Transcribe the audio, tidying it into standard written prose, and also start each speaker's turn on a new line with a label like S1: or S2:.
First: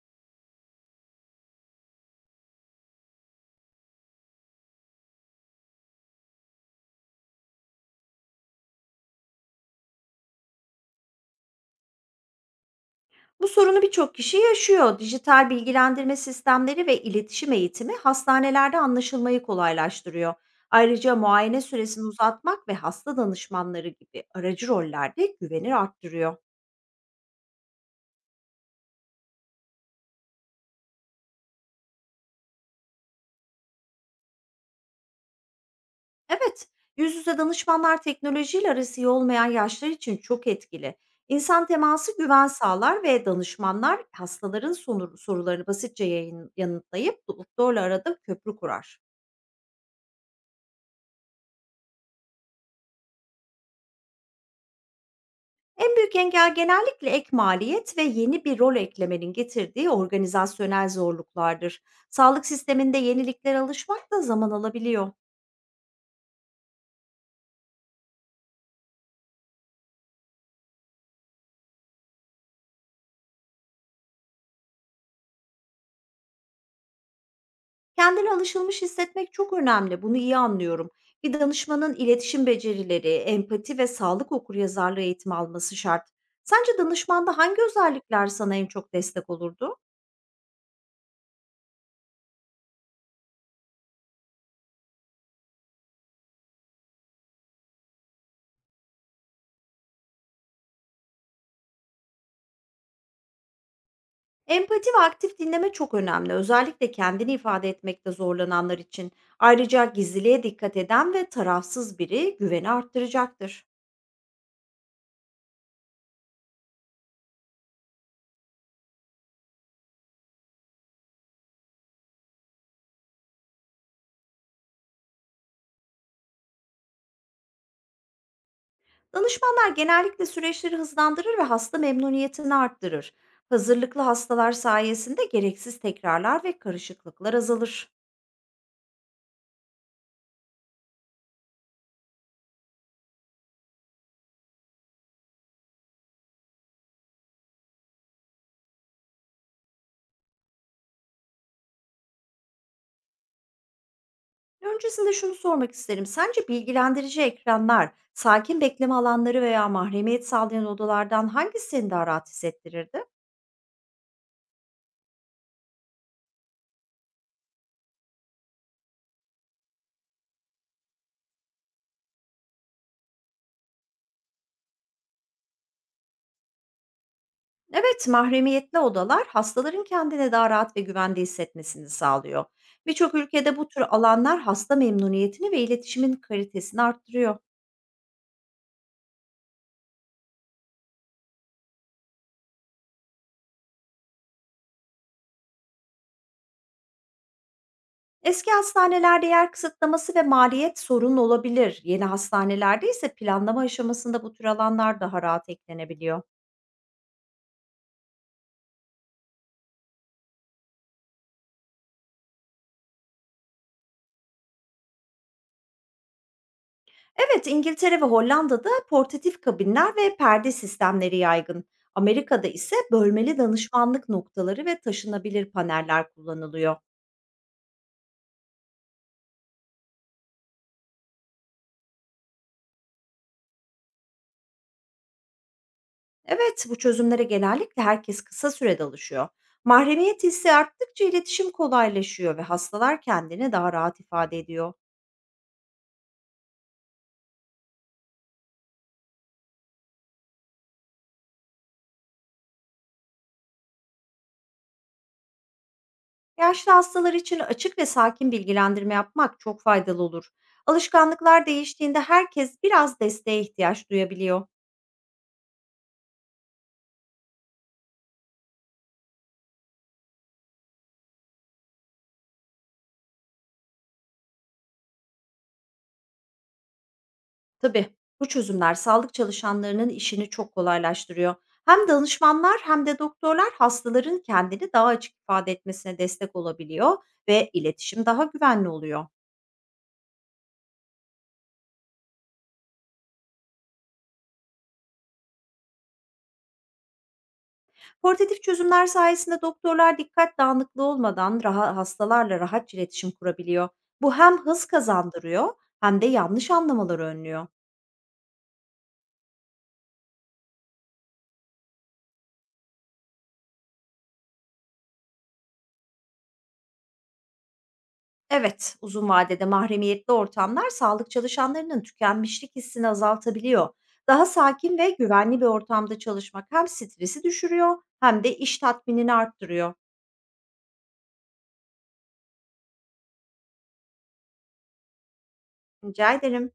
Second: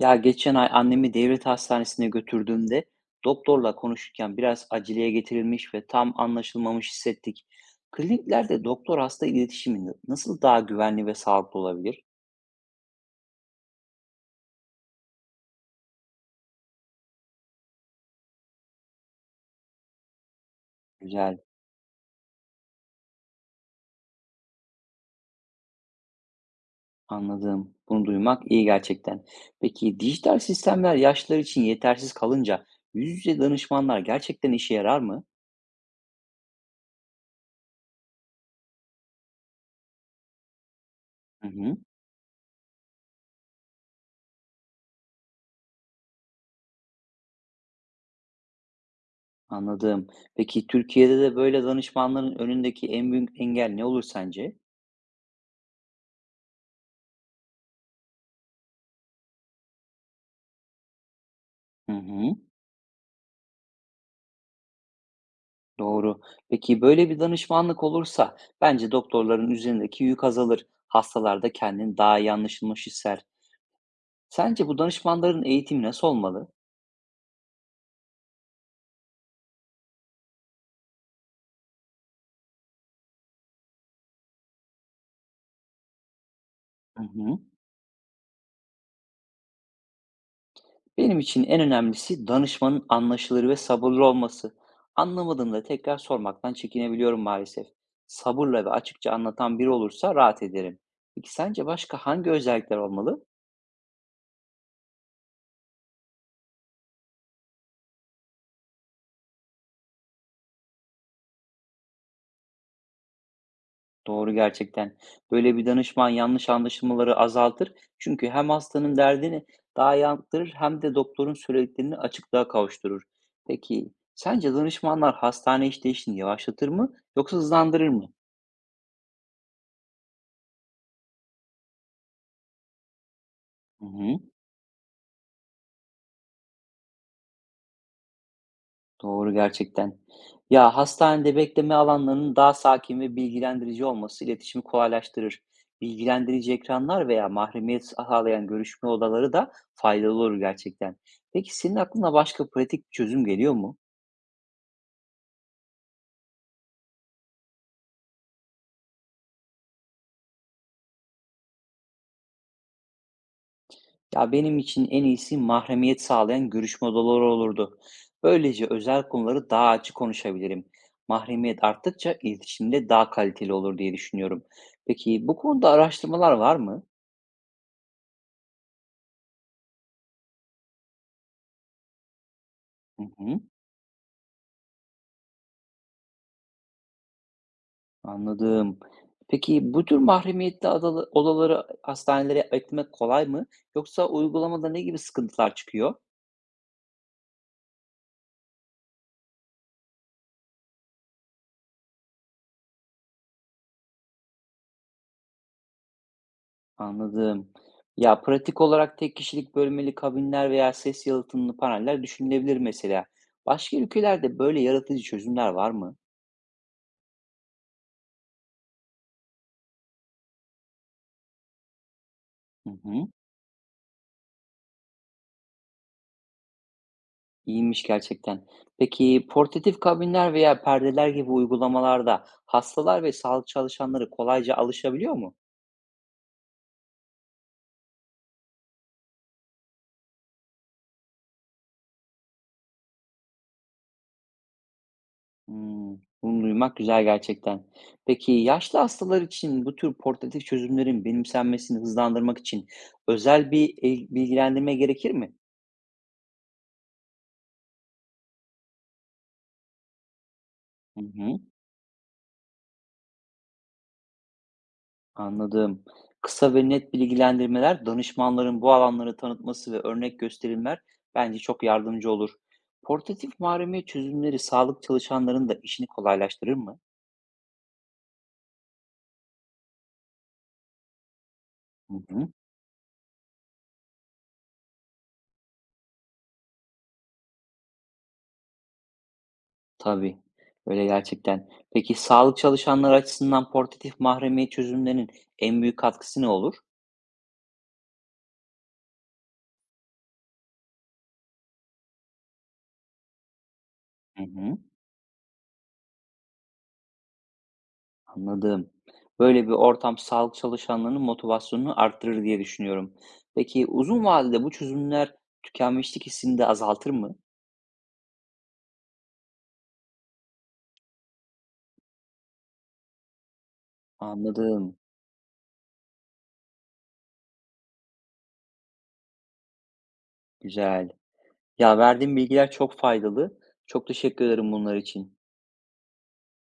S1: Ya geçen ay annemi devlet hastanesine götürdüğümde doktorla konuşurken biraz aceleye getirilmiş ve tam anlaşılmamış hissettik. Kliniklerde doktor hasta iletişimi nasıl daha güvenli ve sağlıklı olabilir?
S2: Bu sorunu birçok kişi yaşıyor. Dijital bilgilendirme sistemleri ve iletişim eğitimi hastanelerde anlaşılmayı kolaylaştırıyor. Ayrıca
S1: Güzel,
S2: muayene süresini uzatmak ve hasta danışmanları gibi aracı rollerde güveni arttırıyor.
S1: anladım. Bunu duymak iyi gerçekten. Peki dijital sistemler yaşlılar için yetersiz kalınca yüz yüze danışmanlar gerçekten işe yarar mı?
S2: Evet, yüz yüze danışmanlar teknolojiyle arası iyi olmayan yaşlar için çok etkili.
S1: Hı
S2: İnsan
S1: hı,
S2: teması güven sağlar ve danışmanlar hastaların sorularını basitçe yanıtlayıp doktorla arada köprü kurar.
S1: anladım. Peki Türkiye'de de böyle danışmanların önündeki en büyük engel ne olur sence?
S2: En büyük engel genellikle ek maliyet ve yeni bir rol eklemenin getirdiği organizasyonel zorluklardır.
S1: Hı hı.
S2: Sağlık sisteminde yeniliklere alışmak da zaman alabiliyor.
S1: Doğru. Peki böyle bir danışmanlık olursa bence doktorların üzerindeki yük azalır. Hastalar da kendini daha iyi anlaşılmış hisser. Sence bu danışmanların eğitimi nasıl olmalı?
S2: Kendini alışılmış hissetmek çok önemli. Bunu iyi anlıyorum. Bir danışmanın iletişim becerileri, empati ve sağlık okuryazarlığı eğitimi alması şart. Sence
S1: Hı
S2: danışmanda
S1: hı.
S2: hangi özellikler sana en çok destek olurdu?
S1: Benim için en önemlisi danışmanın anlaşılır ve sabırlı olması. Anlamadığımda tekrar sormaktan çekinebiliyorum maalesef. Sabırla ve açıkça anlatan biri olursa rahat ederim. Peki sence başka hangi özellikler olmalı?
S2: Empati ve aktif dinleme çok önemli. Özellikle kendini ifade etmekte zorlananlar için. Ayrıca gizliliğe dikkat eden ve tarafsız biri güveni arttıracaktır.
S1: Doğru gerçekten. Böyle bir danışman yanlış anlaşılmaları azaltır. Çünkü hem hastanın derdini daha iyi anlatır hem de doktorun söylediklerini açıklığa kavuşturur. Peki sence danışmanlar hastane işleyişini yavaşlatır mı yoksa hızlandırır mı?
S2: Danışmanlar genellikle süreçleri hızlandırır ve hasta memnuniyetini arttırır.
S1: Hı
S2: Hazırlıklı
S1: hı,
S2: hastalar sayesinde gereksiz tekrarlar ve karışıklıklar azalır.
S1: doğru gerçekten. Ya hastanede bekleme alanlarının daha sakin ve bilgilendirici olması iletişimi kolaylaştırır. Bilgilendirici ekranlar veya mahremiyet sağlayan görüşme odaları da faydalı olur gerçekten. Peki senin aklına başka pratik bir çözüm geliyor mu?
S2: Öncesinde şunu sormak isterim. Sence bilgilendirici ekranlar, sakin bekleme alanları veya mahremiyet sağlayan odalardan hangisini daha rahat hissettirirdi?
S1: Ya benim için en iyisi mahremiyet sağlayan görüşme odaları olurdu. Böylece özel konuları daha açık konuşabilirim. Mahremiyet arttıkça iletişim de daha kaliteli olur diye düşünüyorum. Peki bu konuda araştırmalar var mı?
S2: Evet, mahremiyetli odalar hastaların kendini daha rahat ve güvende hissetmesini sağlıyor.
S1: Hı
S2: Birçok
S1: hı,
S2: ülkede bu tür alanlar hasta memnuniyetini ve iletişimin kalitesini arttırıyor.
S1: anladım. Peki bu tür mahremiyetli odaları hastanelere eklemek kolay mı? Yoksa uygulamada ne gibi sıkıntılar çıkıyor?
S2: Eski hastanelerde yer kısıtlaması ve maliyet sorun olabilir. Yeni hastanelerde ise planlama aşamasında bu tür alanlar daha rahat eklenebiliyor.
S1: Anladım. Ya pratik olarak tek kişilik bölmeli kabinler veya ses yalıtımlı paneller düşünülebilir mesela. Başka ülkelerde böyle yaratıcı çözümler var mı?
S2: Evet, İngiltere ve Hollanda'da portatif kabinler ve perde sistemleri yaygın. Amerika'da
S1: Hı
S2: ise
S1: hı.
S2: bölmeli danışmanlık noktaları ve taşınabilir paneller kullanılıyor.
S1: İyiymiş gerçekten. Peki portatif kabinler veya perdeler gibi uygulamalarda hastalar ve sağlık çalışanları kolayca alışabiliyor mu?
S2: Evet, bu çözümlere genellikle herkes kısa sürede alışıyor. Mahremiyet hissi arttıkça iletişim kolaylaşıyor ve hastalar kendini daha rahat ifade ediyor.
S1: Hmm, bunu duymak güzel gerçekten. Peki yaşlı hastalar için bu tür portatif çözümlerin benimsenmesini hızlandırmak için özel bir bilgilendirme gerekir mi?
S2: Yaşlı hastalar için açık ve sakin bilgilendirme yapmak çok faydalı olur.
S1: Hı hı.
S2: Alışkanlıklar değiştiğinde herkes biraz desteğe ihtiyaç duyabiliyor.
S1: Anladım. Kısa ve net bilgilendirmeler, danışmanların bu alanları tanıtması ve örnek gösterimler bence çok yardımcı olur. Portatif mahremiyet çözümleri sağlık çalışanlarının da işini kolaylaştırır mı?
S2: Tabii bu çözümler sağlık çalışanlarının işini çok kolaylaştırıyor. Hem
S1: Hı hı,
S2: danışmanlar hem de doktorlar hastaların kendini daha açık ifade etmesine destek olabiliyor ve iletişim daha güvenli oluyor.
S1: tabii. Öyle gerçekten. Peki sağlık çalışanları açısından portatif mahremiyet çözümlerinin en büyük katkısı ne olur?
S2: Portatif çözümler sayesinde doktorlar dikkat dağınıklığı olmadan hastalarla rahat iletişim kurabiliyor. Bu
S1: Hı
S2: hem
S1: hı,
S2: hız kazandırıyor hem de yanlış anlamaları önlüyor.
S1: anladım. Böyle bir ortam sağlık çalışanlarının motivasyonunu arttırır diye düşünüyorum. Peki uzun vadede bu çözümler tükenmişlik hissini de azaltır mı?
S2: Evet, uzun vadede mahremiyetli ortamlar sağlık çalışanlarının tükenmişlik hissini azaltabiliyor. Daha
S1: Anladım,
S2: sakin ve güvenli bir ortamda çalışmak hem stresi düşürüyor hem de iş tatminini arttırıyor.
S1: güzel. Ya, verdiğin bilgiler çok faydalı. Çok teşekkür ederim bunlar için.
S2: Rica ederim.